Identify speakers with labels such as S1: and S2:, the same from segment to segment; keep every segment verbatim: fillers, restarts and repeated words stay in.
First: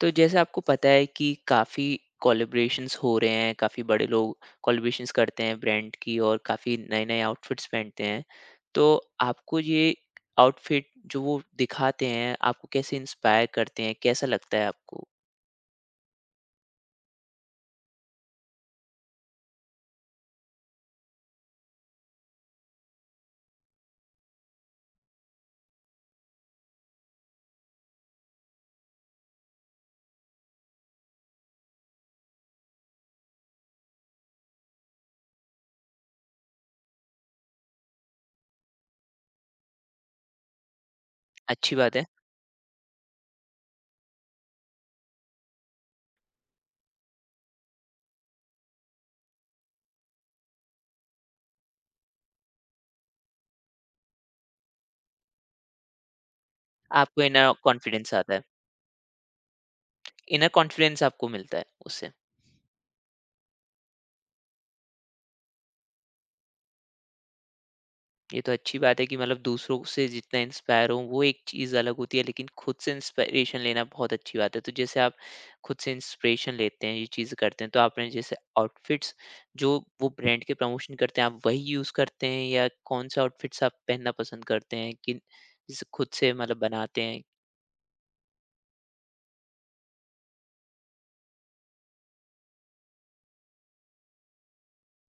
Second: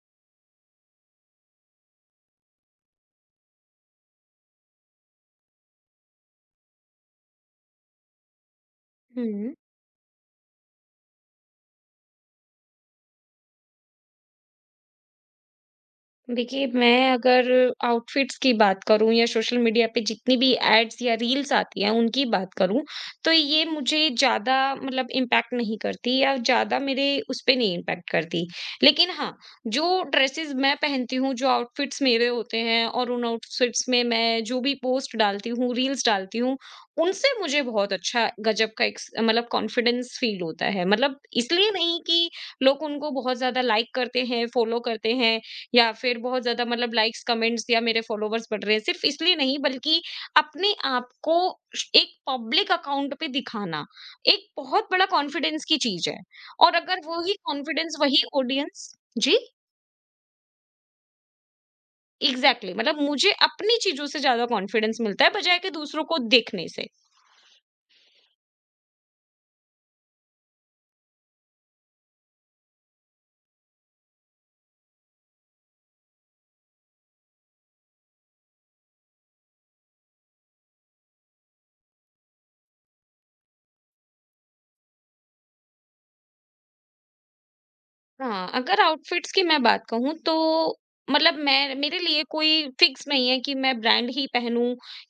S1: तो जैसे आपको पता है कि काफ़ी कोलैबोरेशंस हो रहे हैं, काफ़ी बड़े लोग कोलैबोरेशंस करते हैं ब्रांड की और काफ़ी नए-नए आउटफिट्स पहनते हैं। तो
S2: हुँ।
S1: आपको ये आउटफिट जो वो दिखाते हैं, आपको कैसे इंस्पायर करते हैं? कैसा लगता है आपको?
S2: देखिए, मैं अगर आउटफिट्स की बात करूँ या सोशल मीडिया पे जितनी भी एड्स या रील्स आती हैं, उनकी बात करूँ, तो ये मुझे ज़्यादा मतलब इम्पैक्ट नहीं करती या ज़्यादा मेरे उस पे नहीं इम्पैक्ट करती। लेकिन हाँ, जो ड्रेसेज़ मैं पहनती हूँ, जो आउटफिट्स मेरे होते हैं और उन आउटफिट्स में मैं जो भी पोस्ट डालती हूँ, रील्स डालती हूँ, उनसे मुझे बहुत अच्छा गज़ब का एक्स मतलब कॉन्फिडेंस फ़ील होता है। मतलब इसलिए
S1: अच्छी बात
S2: नहीं
S1: है।
S2: कि लोग उनको बहुत ज़्यादा लाइक करते हैं, फ़ॉलो करते हैं या फिर बहुत ज़्यादा मतलब लाइक्स, कमेंट्स या मेरे फॉलोवर्स बढ़ रहे हैं। सिर्फ़ इसलिए नहीं बल्कि अपने आप को श एक पब्लिक अकाउंट पे दिखाना, एक बहुत बड़ा कॉन्फिडेंस की चीज़ है। और अगर
S1: आपको
S2: वही
S1: इनर
S2: कॉन्फिडेंस
S1: कॉन्फिडेंस
S2: वही
S1: आता है।
S2: ऑडियंस। जी।
S1: इनर कॉन्फिडेंस आपको मिलता है उससे।
S2: एग्ज़ैक्टली, मतलब मुझे अपनी चीज़ों से ज़्यादा कॉन्फिडेंस मिलता है बजाए कि दूसरों को देखने से।
S1: ये तो अच्छी बात है कि मतलब दूसरों से जितना इंस्पायर हो वो एक चीज़ अलग होती है, लेकिन खुद से इंस्पिरेशन लेना बहुत अच्छी बात है। तो जैसे आप खुद से इंस्पिरेशन लेते हैं, ये चीज़ करते हैं, तो आपने जैसे आउटफिट्स जो वो ब्रांड के प्रमोशन करते हैं, आप वही यूज़ करते हैं या कौन सा आउटफिट्स आप पहनना पसंद करते हैं कि जैसे खुद से मतलब बनाते हैं।
S2: हाँ, अगर आउटफिट्स की मैं बात कहूँ तो मतलब मैं मेरे लिए कोई फिक्स नहीं है कि मैं ब्रांड ही पहनूं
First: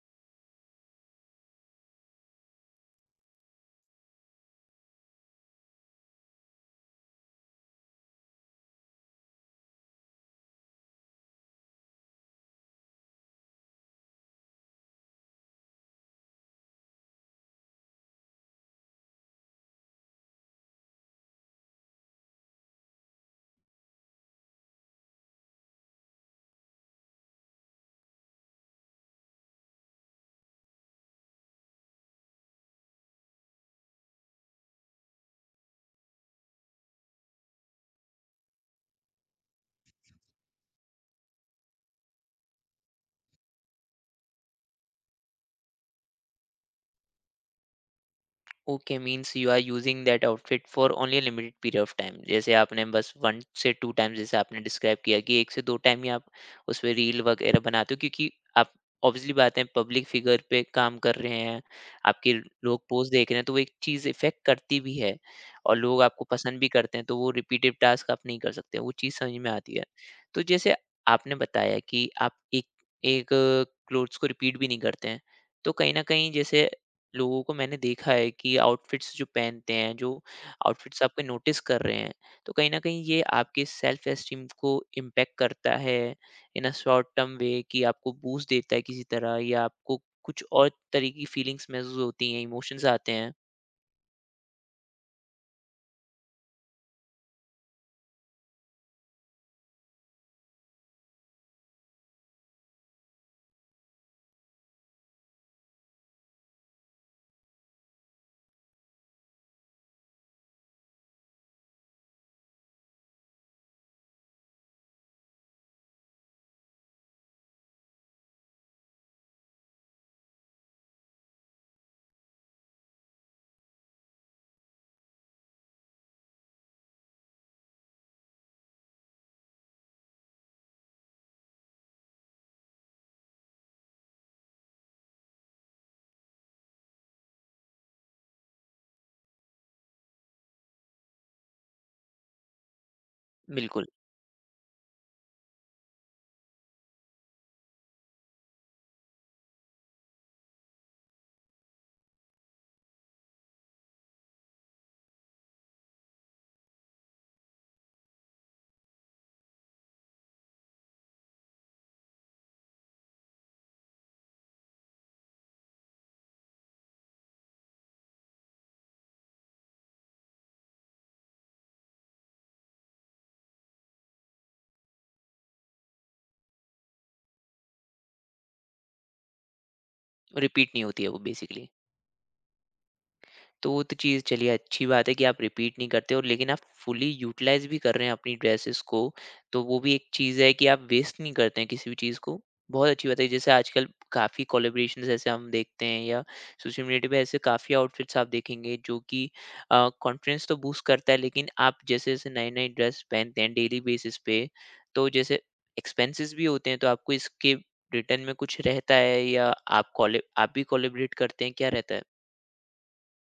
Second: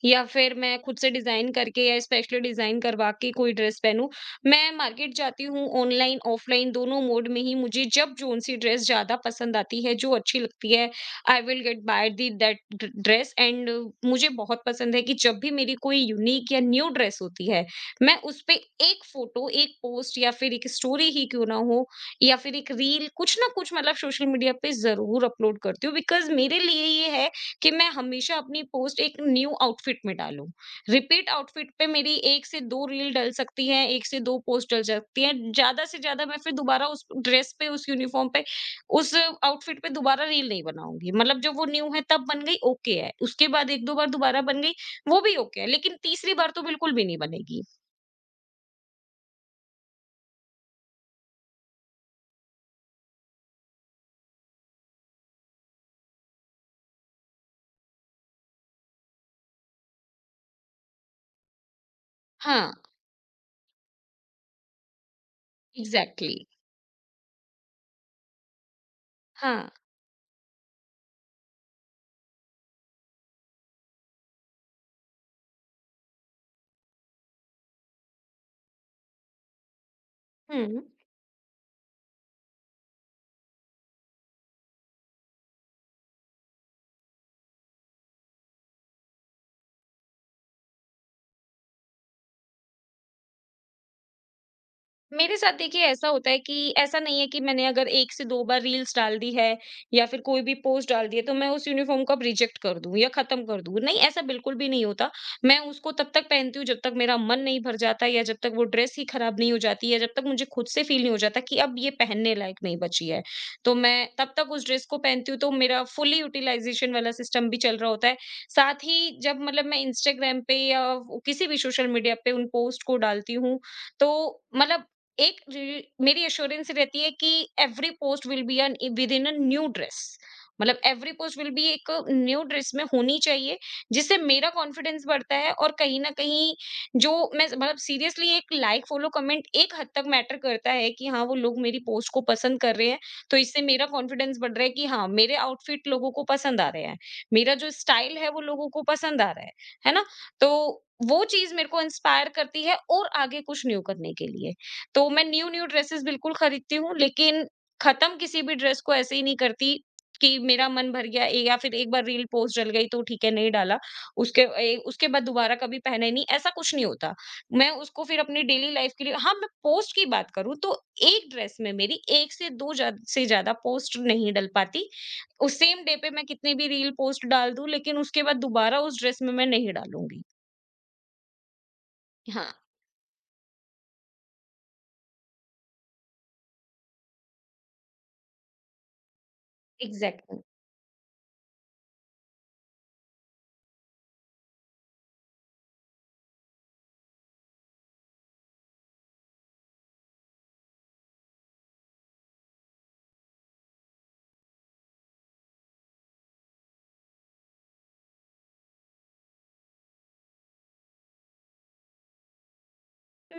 S2: या फिर मैं खुद से डिजाइन करके या स्पेशली डिजाइन करवा के कोई ड्रेस पहनूं। मैं मार्केट जाती हूँ, ऑनलाइन ऑफलाइन दोनों मोड में ही मुझे जब जोन सी ड्रेस ज्यादा पसंद आती है जो अच्छी लगती है, I will get by the that dress and मुझे बहुत पसंद है कि जब भी मेरी कोई यूनिक या न्यू ड्रेस होती है, मैं उस पे एक फोटो, एक पोस्ट या फिर एक स्टोरी ही क्यों ना हो या फिर एक रील, कुछ ना कुछ मतलब सोशल मीडिया पे ज़रूर अपलोड करती हूँ बिकॉज़ मेरे लिए ये है कि मैं हमेशा अपनी पोस्ट एक न्यू आउटफ़िट में डालूँ। रिपीट आउटफ़िट पे मेरी एक से दो रील डल सकती है, एक से दो पोस्ट डल सकती है। ज़्यादा से ज़्यादा मैं फिर दोबारा उस ड्रेस पे, उस यूनिफ़ॉर्म पे, उस आउटफ़िट पे दोबारा रील नहीं बनाऊँगी। मतलब जब वो न्यू है तब बन गई ओके है, उसके बाद एक दो बार दोबारा बन गई वो भी ओके है, लेकिन तीसरी बार तो बिल्कुल भी नहीं बनेगी।
S1: Okay, means you are using that outfit for only limited period of time. जैसे आपने बस वन से टू टाइम्स जैसे आपने डिस्क्राइब किया कि एक से दो टाइम ही आप उस पर रील वगैरह बनाते हो, क्योंकि आप ऑब्वियसली बात है पब्लिक फिगर पे काम कर रहे हैं। आपके
S2: हाँ।
S1: लोग पोस्ट देख रहे हैं तो वो एक चीज़ इफेक्ट करती भी है और लोग आपको
S2: एग्ज़ैक्टली।
S1: पसंद भी करते हैं, तो वो रिपीटेड टास्क आप नहीं कर सकते, वो चीज़ समझ में
S2: हाँ।
S1: आती है। तो जैसे आपने बताया कि आप एक एक क्लोथ्स को रिपीट भी नहीं करते हैं, तो कहीं ना कहीं जैसे लोगों को मैंने देखा है कि आउटफिट्स जो पहनते हैं, जो
S2: हुँ।
S1: आउटफिट्स आपके नोटिस कर रहे हैं, तो कहीं न कहीं ये आपके सेल्फ एस्टीम को इम्पैक्ट करता है इन अ शॉर्ट टर्म वे, कि आपको बूस्ट देता है किसी तरह या आपको कुछ और तरह की फीलिंग्स महसूस होती हैं, इमोशंस आते हैं।
S2: मेरे साथ देखिए ऐसा होता है कि ऐसा नहीं है कि मैंने अगर एक से दो बार रील्स डाल दी है या फिर कोई भी पोस्ट डाल दी है तो मैं उस यूनिफ़ॉर्म को अब रिजेक्ट कर दूँ या ख़त्म कर दूँ। नहीं, ऐसा बिल्कुल भी नहीं होता। मैं उसको तब तक पहनती हूँ जब तक मेरा मन नहीं भर जाता या जब तक वो ड्रेस ही ख़राब नहीं हो जाती या जब तक मुझे खुद से फ़ील नहीं हो जाता कि अब ये पहनने लायक नहीं बची है। तो मैं तब तक उस ड्रेस को पहनती हूँ, तो मेरा फ़ुली यूटिलाइज़ेशन वाला सिस्टम भी चल रहा होता है। साथ ही जब मतलब मैं इंस्टाग्राम पे या किसी भी सोशल मीडिया पे उन पोस्ट को डालती हूँ तो मतलब एक रि- मेरी एश्योरेंस रहती है कि every post will be an within a new dress, मतलब एवरी पोस्ट विल बी एक न्यू ड्रेस में होनी चाहिए, जिससे मेरा कॉन्फिडेंस बढ़ता है और कहीं ना कहीं जो मैं मतलब सीरियसली एक लाइक फॉलो कमेंट एक हद तक मैटर करता है कि हाँ, वो लोग मेरी पोस्ट को पसंद कर रहे हैं, तो इससे
S1: बिल्कुल,
S2: मेरा कॉन्फिडेंस बढ़ रहा है कि हाँ, मेरे आउटफिट लोगों को पसंद आ रहे हैं। मेरा जो स्टाइल है वो लोगों को पसंद आ रहा है है ना? तो वो चीज मेरे को इंस्पायर करती है और आगे कुछ न्यू करने के लिए। तो मैं न्यू न्यू ड्रेसेस बिल्कुल खरीदती हूँ, लेकिन खत्म किसी भी ड्रेस को ऐसे ही नहीं करती कि मेरा मन भर गया ए या फिर एक बार रील पोस्ट डल गई तो ठीक है, नहीं डाला। उसके ए उसके बाद दोबारा कभी पहना ही नहीं, ऐसा कुछ नहीं होता। मैं उसको फिर अपनी डेली लाइफ के लिए, हाँ, मैं पोस्ट की बात करूँ तो एक ड्रेस में मेरी एक से दो ज़्या से ज़्यादा पोस्ट नहीं डल पाती। उस सेम डे पे मैं कितनी भी रील पोस्ट डाल दूँ, लेकिन उसके बाद दोबारा उस ड्रेस में मैं नहीं डालूँगी।
S1: रिपीट नहीं होती है वो बेसिकली।
S2: हाँ।
S1: तो वो तो चीज़ चलिए अच्छी बात है कि आप रिपीट नहीं करते हो, लेकिन आप फुली यूटिलाइज़ भी कर रहे हैं अपनी ड्रेसेस को। तो वो भी एक चीज़
S2: एग्ज़ैक्टली।
S1: है कि आप वेस्ट नहीं करते हैं किसी भी चीज़ को। बहुत अच्छी बात है। जैसे आजकल काफ़ी कोलैबोरेशंस ऐसे हम देखते हैं या सोशल मीडिया पे ऐसे काफ़ी आउटफिट्स आप देखेंगे जो कि अ, कॉन्फिडेंस तो बूस्ट करता है, लेकिन आप जैसे-जैसे नए-नए ड्रेस पहनते हैं डेली बेसिस पे, तो जैसे एक्सपेंसेस भी होते हैं, तो आपको इसके रिटर्न में कुछ रहता है या आप कोलैब आप भी कोलैबोरेट करते हैं, क्या रहता है?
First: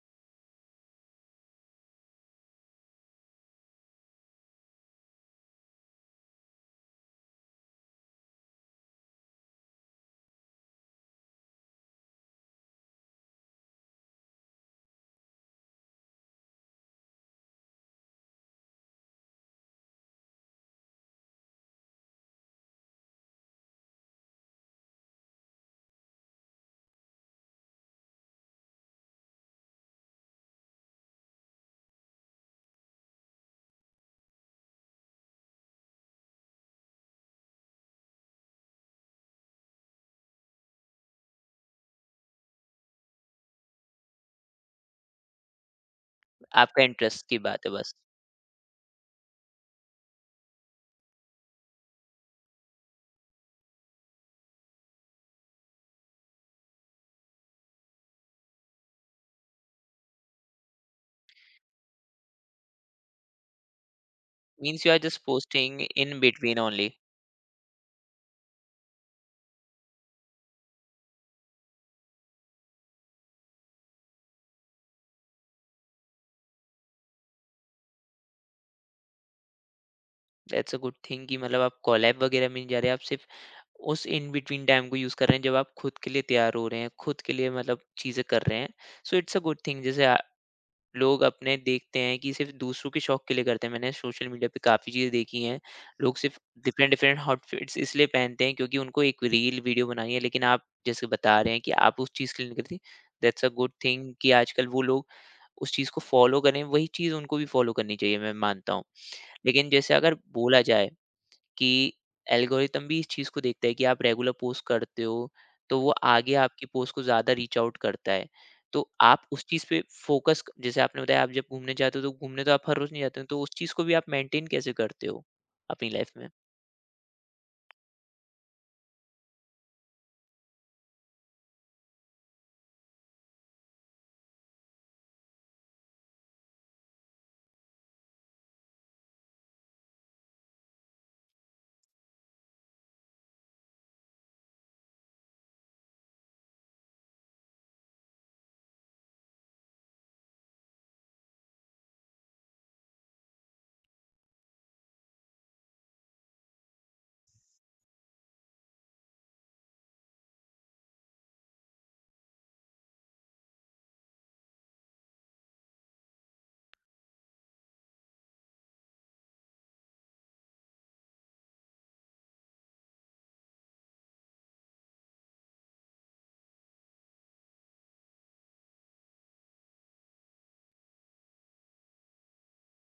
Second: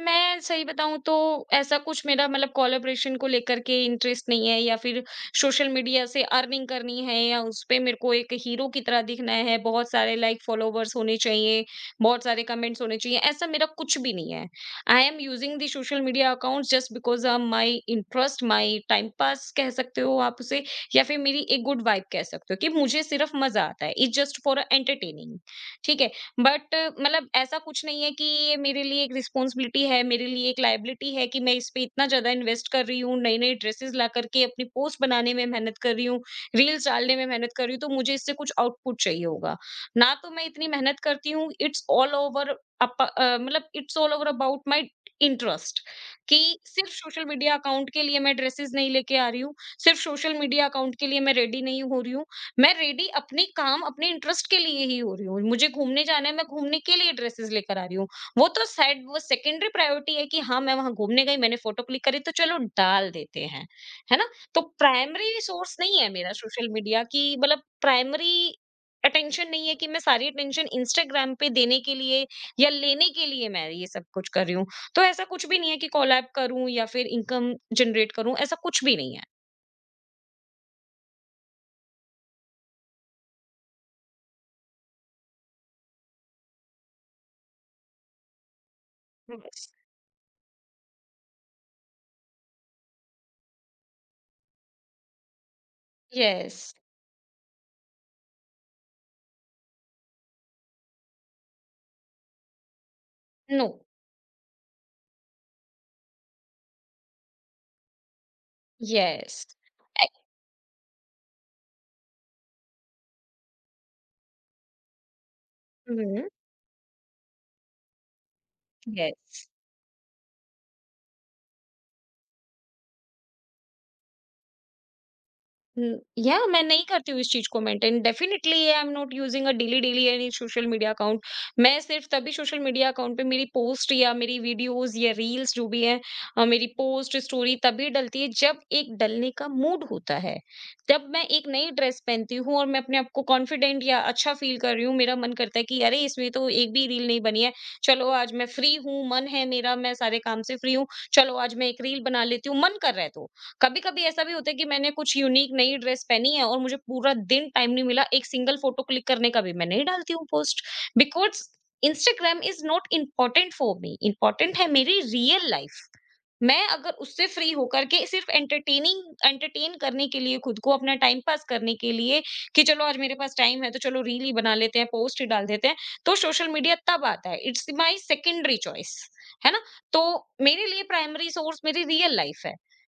S2: मैं सही बताऊँ तो ऐसा कुछ मेरा मतलब कोलैबोरेशन को लेकर के इंटरेस्ट नहीं है या फिर सोशल मीडिया से अर्निंग करनी है या उस पे मेरे को एक हीरो की तरह दिखना है, बहुत सारे लाइक फॉलोवर्स होने चाहिए, बहुत सारे कमेंट्स होने चाहिए, ऐसा मेरा कुछ भी नहीं है। I am using the social media accounts just because a, my interest, my time pass कह सकते हो आप उसे या फिर मेरी एक गुड वाइब कह सकते हो कि मुझे सिर्फ मज़ा आता है, इट्स जस्ट फॉर एंटरटेनिंग। ठीक है? बट मतलब ऐसा कुछ नहीं है कि ये मेरे लिए एक रिस्पॉन्सिबिलिटी है, मेरे लिए एक लायबिलिटी है कि मैं इस पे इतना ज्यादा इन्वेस्ट कर रही हूँ, नई नई ड्रेसेस ला करके अपनी पोस्ट बनाने में मेहनत कर रही हूँ, रील्स डालने में मेहनत कर रही हूँ, तो मुझे इससे कुछ आउटपुट चाहिए होगा ना तो मैं इतनी मेहनत करती हूँ। इट्स ऑल ओवर, मतलब it's all over about my interest कि
S1: आपका
S2: सिर्फ सोशल
S1: इंटरेस्ट की
S2: मीडिया
S1: बात है
S2: अकाउंट
S1: बस।
S2: के लिए मैं ड्रेसेस नहीं लेके आ रही हूँ, सिर्फ सोशल मीडिया अकाउंट के लिए मैं रेडी नहीं हो रही हूँ। मैं रेडी अपने काम अपने इंटरेस्ट के लिए ही हो रही हूँ, मुझे घूमने जाना है, मैं घूमने के लिए ड्रेसेस लेकर आ रही हूँ। वो तो साइड, वो सेकेंडरी प्रायोरिटी है कि हाँ मैं वहां घूमने गई मैंने फोटो क्लिक करी तो चलो डाल देते हैं, है ना? तो
S1: means you are just
S2: primary source
S1: posting
S2: नहीं है
S1: इन
S2: मेरा
S1: बिटवीन
S2: सोशल
S1: ओनली।
S2: मीडिया की, मतलब प्राइमरी अटेंशन नहीं है कि मैं सारी अटेंशन इंस्टाग्राम पे देने के लिए या लेने के लिए मैं ये सब कुछ कर रही हूँ। तो ऐसा कुछ भी नहीं है कि कोलैब करूं या फिर इनकम जनरेट करूं, ऐसा कुछ भी नहीं है।
S1: दैट्स अ गुड थिंग कि मतलब आप कोलैब वगैरह में नहीं जा रहे, आप सिर्फ़ उस इन बिटवीन टाइम को यूज़ कर रहे हैं जब आप खुद के लिए तैयार हो रहे हैं, खुद के लिए मतलब चीज़ें कर रहे हैं। So it's a good thing. जैसे अ, लोग अपने देखते हैं कि सिर्फ़ दूसरों के शौक के लिए करते हैं। मैंने सोशल मीडिया पे काफ़ी चीज़ें देखी हैं। लोग सिर्फ़
S2: यस।
S1: डिफ़रेंट-डिफ़रेंट आउटफिट्स इसलिए पहनते हैं क्योंकि उनको एक रील वीडियो बनानी है, लेकिन आप जैसे बता रहे हैं कि आप उस चीज़ के लिए नहीं करते। That's a
S2: no.
S1: Good thing कि आजकल वो लोग उस चीज़ को फ़ॉलो करें, वही चीज़ उनको भी फ़ॉलो करनी चाहिए, मैं मानता हूँ।
S2: Yes.
S1: लेकिन जैसे
S2: I
S1: अगर बोला जाए कि एल्गोरिदम भी इस चीज़ को देखता है कि आप रेगुलर पोस्ट करते हो, तो वो
S2: Mhm.
S1: आगे आपकी पोस्ट को ज़्यादा रीच आउट करता है। तो आप उस
S2: Yes.
S1: चीज़ पे फ़ोकस क जैसे आपने बताया, आप जब घूमने जाते हो, तो घूमने तो आप हर रोज़ नहीं जाते हो, तो उस चीज़ को भी आप मेंटेन कैसे करते हो अपनी लाइफ़ में?
S2: या मैं नहीं करती हूँ इस चीज को maintain, definitely I am not using a daily daily any social media account. मैं सिर्फ तभी सोशल मीडिया अकाउंट पे मेरी पोस्ट या मेरी वीडियोस या रील्स जो भी है, अ, मेरी पोस्ट स्टोरी तभी डलती है जब एक डलने का मूड होता है, जब मैं एक नई ड्रेस पहनती हूँ और मैं अपने आप को कॉन्फिडेंट या अच्छा फील कर रही हूँ, मेरा मन करता है कि अरे इसमें तो एक भी रील नहीं बनी है, चलो आज मैं फ्री हूँ मन है मेरा, मैं सारे काम से फ्री हूँ, चलो आज मैं एक रील बना लेती हूँ, मन कर रहा है तो। कभी कभी ऐसा भी होता है कि मैंने कुछ यूनिक नई ड्रेस पहनी है और मुझे पूरा दिन टाइम नहीं मिला एक सिंगल फोटो क्लिक करने का, भी मैं नहीं डालती हूँ post because Instagram is not important for me, important है मेरी रियल लाइफ। मैं अगर उससे फ्री होकर के सिर्फ एंटरटेनिंग एंटरटेन करने के लिए खुद को अपना टाइम पास करने के लिए कि चलो आज मेरे पास टाइम है तो चलो रील ही बना लेते हैं, पोस्ट ही डाल देते हैं, तो सोशल मीडिया तब आता है, इट्स माय सेकेंडरी चॉइस, है ना? तो मेरे लिए प्राइमरी सोर्स मेरी रियल लाइफ है,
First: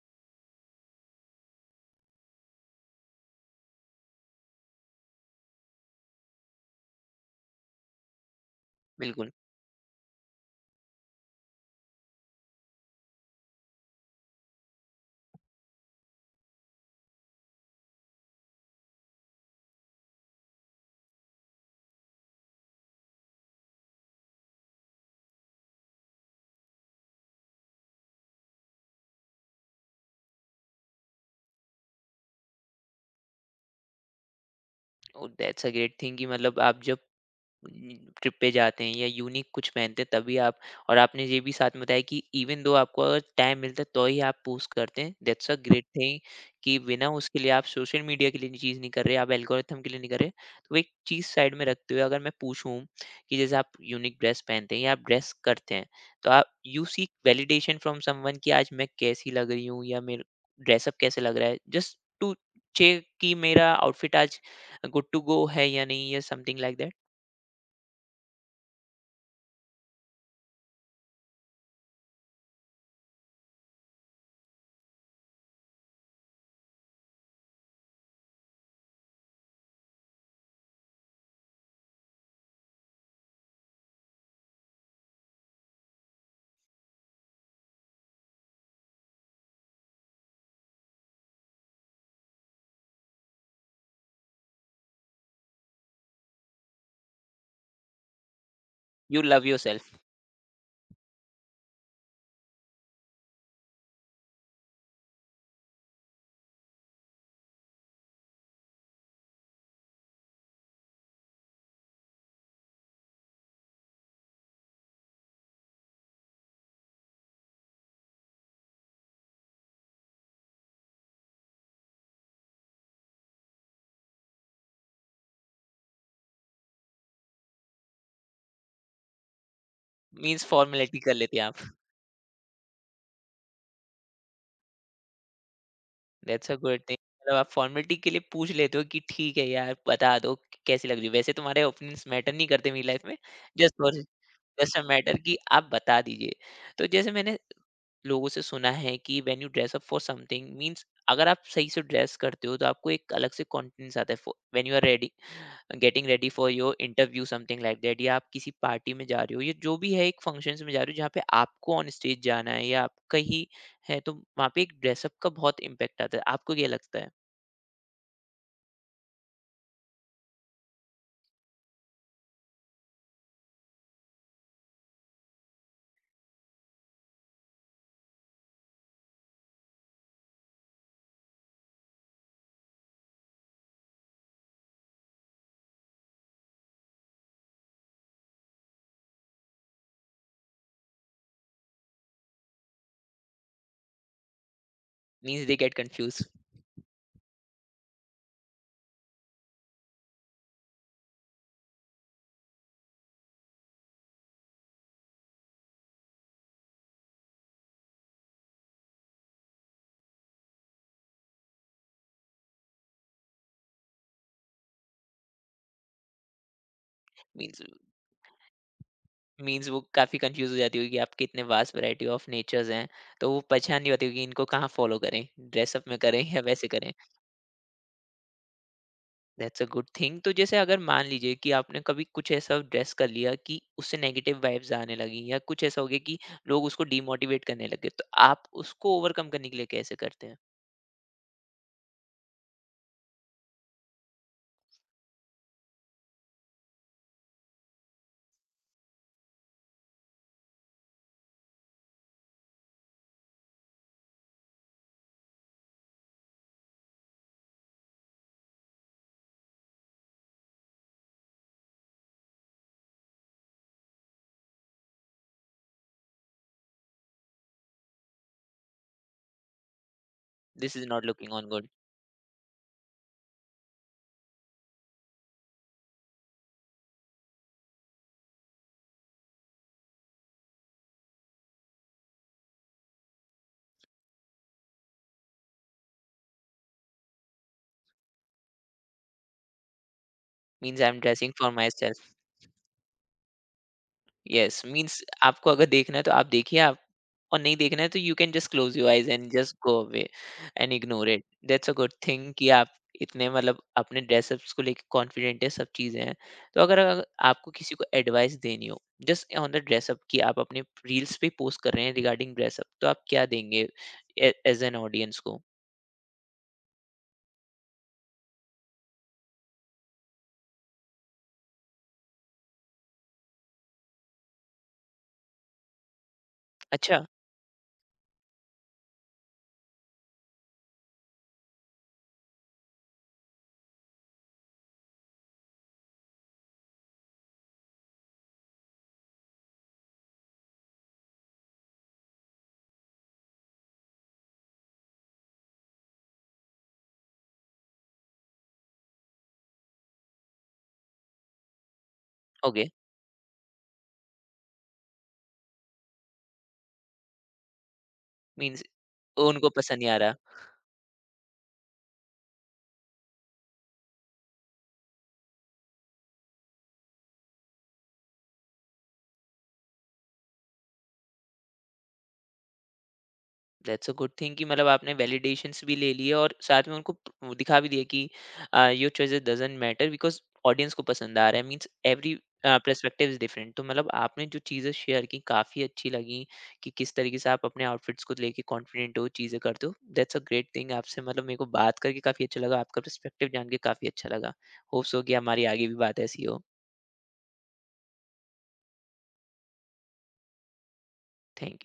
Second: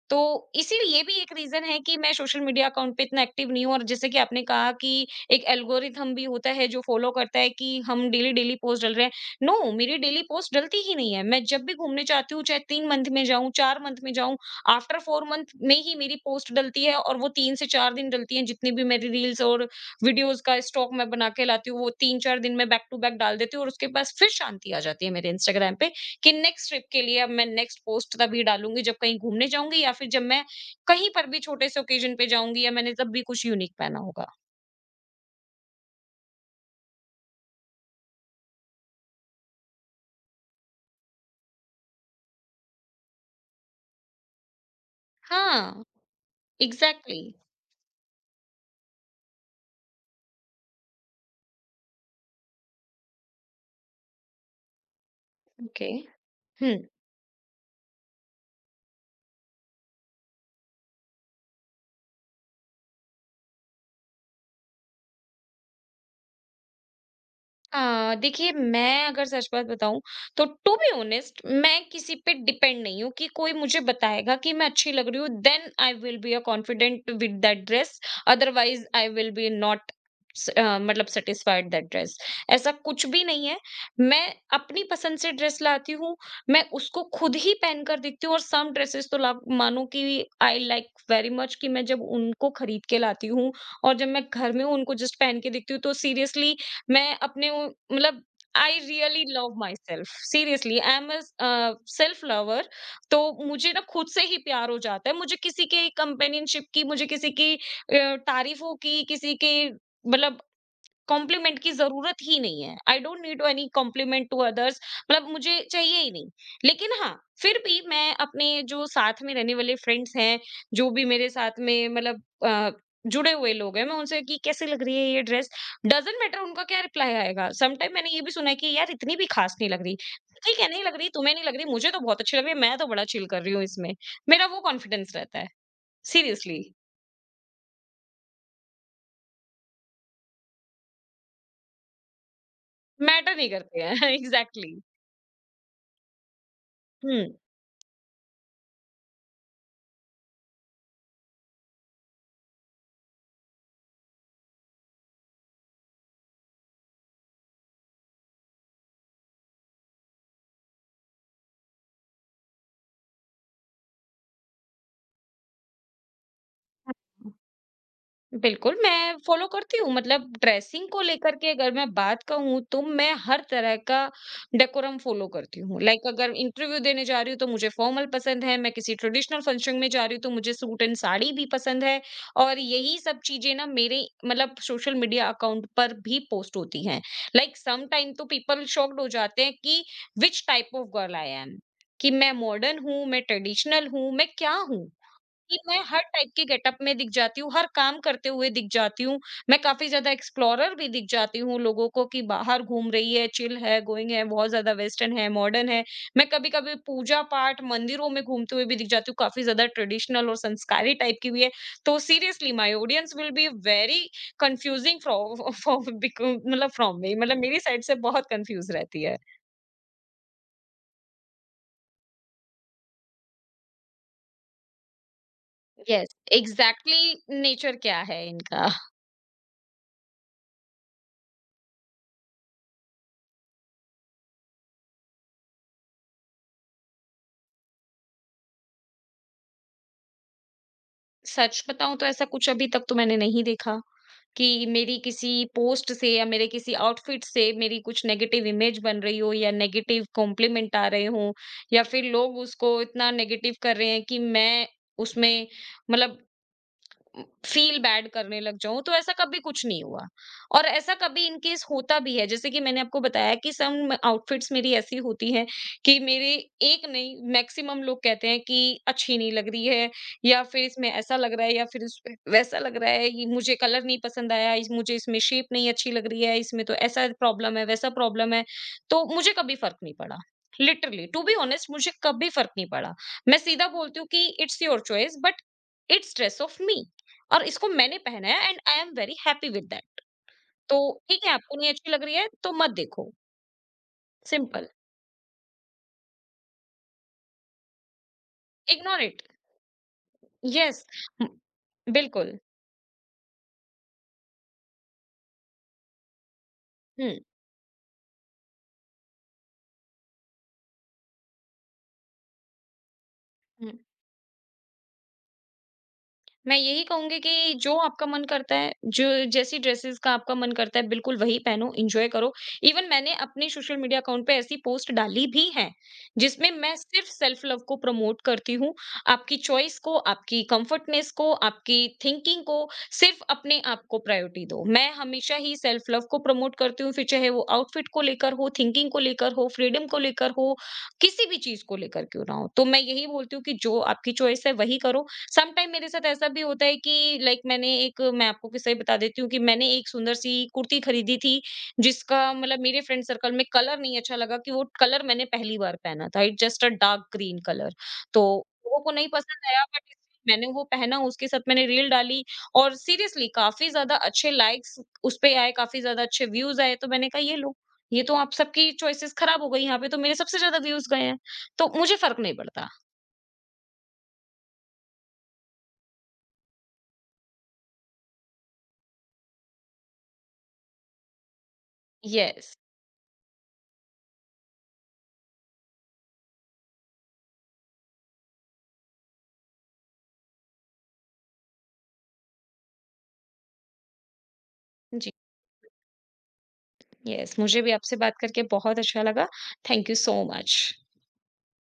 S2: तो इसीलिए ये भी एक रीजन है कि मैं सोशल मीडिया अकाउंट पे इतना एक्टिव नहीं हूँ। और जैसे कि आपने कहा कि एक एल्गोरिथम भी होता है जो फॉलो करता है कि हम डेली डेली पोस्ट डाल रहे हैं,
S1: बिल्कुल।
S2: नो मेरी डेली पोस्ट डलती ही नहीं है। मैं जब भी घूमने जाती हूँ चाहे तीन मंथ में जाऊं, चार मंथ में जाऊं, आफ्टर फोर मंथ में ही मेरी पोस्ट डलती है और वो तीन से चार दिन डलती है, जितनी भी मेरी रील्स और वीडियोस का स्टॉक मैं बना के लाती हूँ वो तीन चार दिन में बैक टू बैक डाल देती हूँ और उसके पास फिर शांति आ जाती है मेरे इंस्टाग्राम पे। कि नेक्स्ट ट्रिप के लिए अब मैं नेक्स्ट पोस्ट तभी डालूंगी जब कहीं घूमने जाऊंगी या फिर जब मैं कहीं पर भी छोटे से ओकेजन पे जाऊंगी या मैंने तब भी कुछ यूनिक पहना होगा।
S1: Oh! That's a great thing कि मतलब आप जब ट्रिप पे जाते हैं या यूनिक कुछ पहनते हैं तभी आप। और आपने ये भी साथ में बताया कि इवन दो आपको अगर टाइम मिलता है तो ही आप पोस्ट करते हैं। दैट्स अ
S2: हाँ।
S1: ग्रेट थिंग कि बिना
S2: एग्जैक्टली।
S1: उसके लिए आप सोशल मीडिया के लिए चीज़ नहीं कर रहे, आप एल्गोरिथम के लिए नहीं कर रहे। तो वो एक चीज़ साइड में रखते हुए अगर मैं पूछूं कि जैसे आप यूनिक ड्रेस पहनते हैं या आप ड्रेस करते हैं,
S2: ओके।
S1: तो आप
S2: हम्म।
S1: You seek validation from someone कि आज मैं कैसी लग रही हूँ या मेरा ड्रेसअप कैसे लग रहा है, जस्ट टू चेक कि मेरा आउटफिट आज गुड टू गो है या नहीं, या समथिंग लाइक दैट।
S2: अ, देखिए, मैं अगर सच बात बताऊं तो टू बी ऑनेस्ट मैं किसी पे डिपेंड नहीं हूँ कि कोई मुझे बताएगा कि मैं अच्छी लग रही हूँ then I will be a confident with that dress, otherwise I will be not मतलब सेटिस्फाइड दैट ड्रेस, ऐसा कुछ भी नहीं है। मैं अपनी पसंद से ड्रेस लाती हूँ, मैं उसको खुद ही पहन कर देखती हूँ और सम ड्रेसेस तो ला मानो कि आई लाइक वेरी मच कि मैं जब उनको खरीद के लाती हूँ और जब मैं घर में उनको जस्ट पहन के देखती हूँ तो सीरियसली मैं अपने उ- मतलब I
S1: you
S2: really
S1: love
S2: love my
S1: yourself.
S2: Self, seriously I am a self lover. तो मुझे ना खुद से ही प्यार हो जाता है, मुझे किसी के कंपेनियनशिप की, मुझे किसी की अ, तारीफों की, किसी के मतलब कॉम्प्लीमेंट की ज़रूरत ही नहीं है। I don't need to any compliment to others मतलब मुझे चाहिए ही नहीं। लेकिन हाँ, फिर भी मैं अपने जो साथ में रहने वाले फ्रेंड्स हैं, जो भी मेरे साथ में मतलब अ, जुड़े हुए लोग हैं, मैं उनसे कि कैसी लग रही है ये ड्रेस? डज़न्ट मैटर उनका क्या रिप्लाई आएगा। समटाइम मैंने ये भी सुना है कि यार इतनी भी खास नहीं लग रही।
S1: मीन्स
S2: ठीक है, नहीं लग
S1: फॉर्मेलिटी
S2: रही,
S1: कर
S2: तुम्हें
S1: लेते हैं
S2: नहीं लग रही,
S1: आप।
S2: मुझे तो बहुत अच्छी लग रही है, मैं तो बड़ा चिल कर रही हूँ इसमें। मेरा वो कॉन्फिडेंस रहता है।
S1: That's a
S2: seriously.
S1: Good thing, मतलब आप फॉर्मेलिटी के लिए पूछ लेते हो कि ठीक है यार बता दो कि कैसी लग रही है, वैसे तुम्हारे ओपिनियंस मैटर नहीं करते मेरी लाइफ में।
S2: मैटर नहीं
S1: जस्ट
S2: करते
S1: फॉर
S2: हैं एग्ज़ैक्टली।
S1: जस्ट अ मैटर कि आप बता दीजिए। तो जैसे
S2: हुँ।
S1: मैंने लोगों से सुना है कि when you dress up for something means, अगर आप सही से ड्रेस करते हो तो आपको एक अलग से कॉन्फिडेंस आता है when you are ready, getting ready for your interview, something like that, या आप किसी पार्टी में जा रहे हो या जो भी है, एक फंक्शंस में जा रहे हो जहाँ पे आपको ऑन स्टेज जाना है या आपका ही है, तो वहाँ पे एक ड्रेसअप का बहुत इम्पैक्ट आता है। आपको क्या लगता है?
S2: बिल्कुल, मैं फ़ॉलो करती हूँ मतलब ड्रेसिंग को लेकर के अगर मैं बात कहूँ तो मैं हर तरह का डेकोरम फ़ॉलो करती हूँ। लाइक अगर इंटरव्यू देने जा रही हूँ तो मुझे फ़ॉर्मल पसंद है, मैं किसी ट्रेडिशनल फंक्शन में जा रही हूँ तो मुझे सूट एंड साड़ी भी पसंद है और यही सब चीज़ें ना मेरे मतलब सोशल मीडिया अकाउंट पर भी पोस्ट होती हैं। लाइक सम टाइम तो पीपल शॉक्ड हो जाते हैं कि which type of girl I am. कि मैं मॉडर्न हूँ, मैं ट्रेडिशनल हूँ, मैं क्या हूँ?
S1: मीन्स दे
S2: कि
S1: गेट
S2: मैं हर
S1: कंफ्यूज।
S2: टाइप के गेटअप में दिख जाती हूँ, हर काम करते हुए दिख जाती हूँ। मैं काफ़ी ज़्यादा एक्सप्लोरर भी दिख जाती हूँ लोगों को कि बाहर घूम रही है, चिल है, गोइंग है, बहुत ज़्यादा वेस्टर्न है, मॉडर्न है। मैं कभी-कभी पूजा-पाठ, मंदिरों में घूमते हुए भी दिख जाती हूँ, काफ़ी ज़्यादा ट्रेडिशनल और संस्कारी टाइप की भी है। तो seriously my audience will be very confusing fro from because मतलब फ्रॉम मी मतलब मेरी
S1: मीन्स
S2: साइड से बहुत कन्फ्यूज़ रहती है।
S1: मीन्स वो काफ़ी कंफ्यूज हो जाती होगी कि आपके इतने वास्ट वैरायटी ऑफ नेचर्स हैं, तो वो पहचान नहीं होती होगी इनको कहाँ फॉलो करें, ड्रेसअप में
S2: यस,
S1: करें या वैसे करें।
S2: एग्ज़ैक्टली। नेचर क्या है इनका?
S1: That's a good thing. तो जैसे अगर मान लीजिए कि आपने कभी कुछ ऐसा ड्रेस कर लिया कि उससे नेगेटिव वाइब्स आने लगी या कुछ ऐसा हो गया कि लोग उसको डीमोटिवेट करने लगे, तो आप उसको ओवरकम करने के लिए कैसे करते हैं?
S2: सच बताऊँ तो ऐसा कुछ अभी तक तो मैंने नहीं देखा। कि मेरी किसी पोस्ट से या मेरे किसी आउटफिट से मेरी कुछ नेगेटिव इमेज बन रही हो या नेगेटिव कॉम्प्लीमेंट आ रहे हों या फिर लोग उसको इतना नेगेटिव कर रहे हैं कि मैं उसमें मतलब फ़ील बैड करने लग जाऊँ, तो ऐसा कभी कुछ नहीं हुआ। और ऐसा कभी इन केस होता भी है, जैसे कि मैंने आपको बताया कि सम आउटफिट्स मेरी ऐसी होती हैं कि मेरे एक नहीं मैक्सिमम लोग कहते हैं कि अच्छी नहीं लग रही है या फिर
S1: दिस इज
S2: इसमें
S1: नॉट
S2: ऐसा
S1: लुकिंग
S2: लग
S1: ऑन
S2: रहा है या
S1: गुड।
S2: फिर इसमें वैसा लग रहा है, ये मुझे कलर नहीं पसंद आया, इस मुझे इसमें शेप नहीं अच्छी लग रही है, इसमें तो ऐसा प्रॉब्लम है, वैसा प्रॉब्लम है। तो मुझे कभी फ़र्क नहीं पड़ा। लिटरली टू बी ऑनेस्ट मुझे कभी फ़र्क नहीं पड़ा। मैं सीधा बोलती हूँ कि it's your choice but it's dress of me. और इसको मैंने पहना है and I am very happy with that. तो
S1: मीन्स आई एम
S2: ठीक है
S1: ड्रेसिंग फॉर
S2: आपको नहीं
S1: माई
S2: अच्छी लग
S1: सेल्फ।
S2: रही है तो मत देखो,
S1: यस,
S2: सिंपल,
S1: मीन्स आपको अगर देखना है तो आप देखिए, आप और नहीं देखना है तो you can just close your
S2: ignore
S1: eyes
S2: it.
S1: And just go away and
S2: yes.
S1: Ignore it.
S2: हुँ,
S1: दैट्स अ गुड थिंग
S2: बिल्कुल।
S1: कि आप इतने मतलब अपने ड्रेसअप्स को लेके कॉन्फिडेंट है, सब चीज़ें हैं। तो अगर अगर
S2: हुँ,
S1: आपको किसी को एडवाइस देनी हो जस्ट ऑन द ड्रेसअप कि आप अपने रील्स पे पोस्ट कर रहे हैं रिगार्डिंग ड्रेसअप, तो आप क्या देंगे
S2: हुँ।
S1: एज एन ऑडियंस को?
S2: मैं यही कहूँगी कि जो आपका मन करता है, जो जैसी ड्रेसेज़ का आपका मन करता है बिल्कुल वही पहनो, एन्जॉय करो। इवन मैंने अपने सोशल मीडिया अकाउंट पे ऐसी पोस्ट डाली भी है, जिसमें मैं
S1: अच्छा,
S2: सिर्फ़ सेल्फ लव को प्रमोट करती हूँ। आपकी चॉइस को, आपकी कम्फर्टनेस को, आपकी थिंकिंग को, सिर्फ़ अपने आप को प्रायोरिटी दो। मैं हमेशा ही सेल्फ लव को प्रमोट करती हूँ, फिर चाहे वो आउटफिट को लेकर हो, थिंकिंग को लेकर हो, फ्रीडम को लेकर हो, किसी भी चीज़ को लेकर क्यों ना हो। तो मैं यही बोलती हूँ कि जो आपकी चॉइस है वही करो। समटाइम मेरे साथ ऐसा भी होता है कि लाइक मैंने एक मैं आपको किस्सा ही बता देती हूँ कि मैंने एक सुंदर सी कुर्ती खरीदी थी जिसका मतलब
S1: ओके।
S2: मेरे फ्रेंड सर्कल में कलर नहीं अच्छा लगा कि वो कलर मैंने पहली बार पहना था it just a dark green colour. तो
S1: मीन्स
S2: लोगों को नहीं पसंद
S1: उनको
S2: आया
S1: पसंद नहीं
S2: बट
S1: आ रहा।
S2: मैंने वो पहना उसके साथ मैंने रील डाली और सीरियसली काफी ज्यादा अच्छे लाइक्स उस पे आए काफी ज्यादा अच्छे व्यूज आए तो मैंने कहा ये लो ये तो आप सबकी चॉइसेस खराब हो गई यहाँ पे तो मेरे सबसे ज्यादा व्यूज गए हैं तो मुझे फर्क नहीं पड़ता।
S1: दैट्स अ गुड थिंग कि मतलब आपने वैलिडेशंस भी ले लिए और साथ में उनको प- वो दिखा भी दिया कि your choice doesn't matter, because audience को पसंद आ रहा है। Means every
S2: yes.
S1: Perspective is different. तो मतलब आपने जो चीज़ें शेयर की काफ़ी अच्छी लगी कि किस तरीके से आप अपने आउटफिट्स को लेके कॉन्फिडेंट हो, चीज़ें करते हो। That's a great thing. आपसे मतलब मेरे को बात करके काफ़ी अच्छा लगा, आपका पर्सपेक्टिव जान के काफ़ी अच्छा लगा। होप्स हो कि हमारी आगे भी बात ऐसी हो।
S2: यस मुझे भी आपसे बात करके बहुत अच्छा लगा। Thank you so much.
S1: Thank you.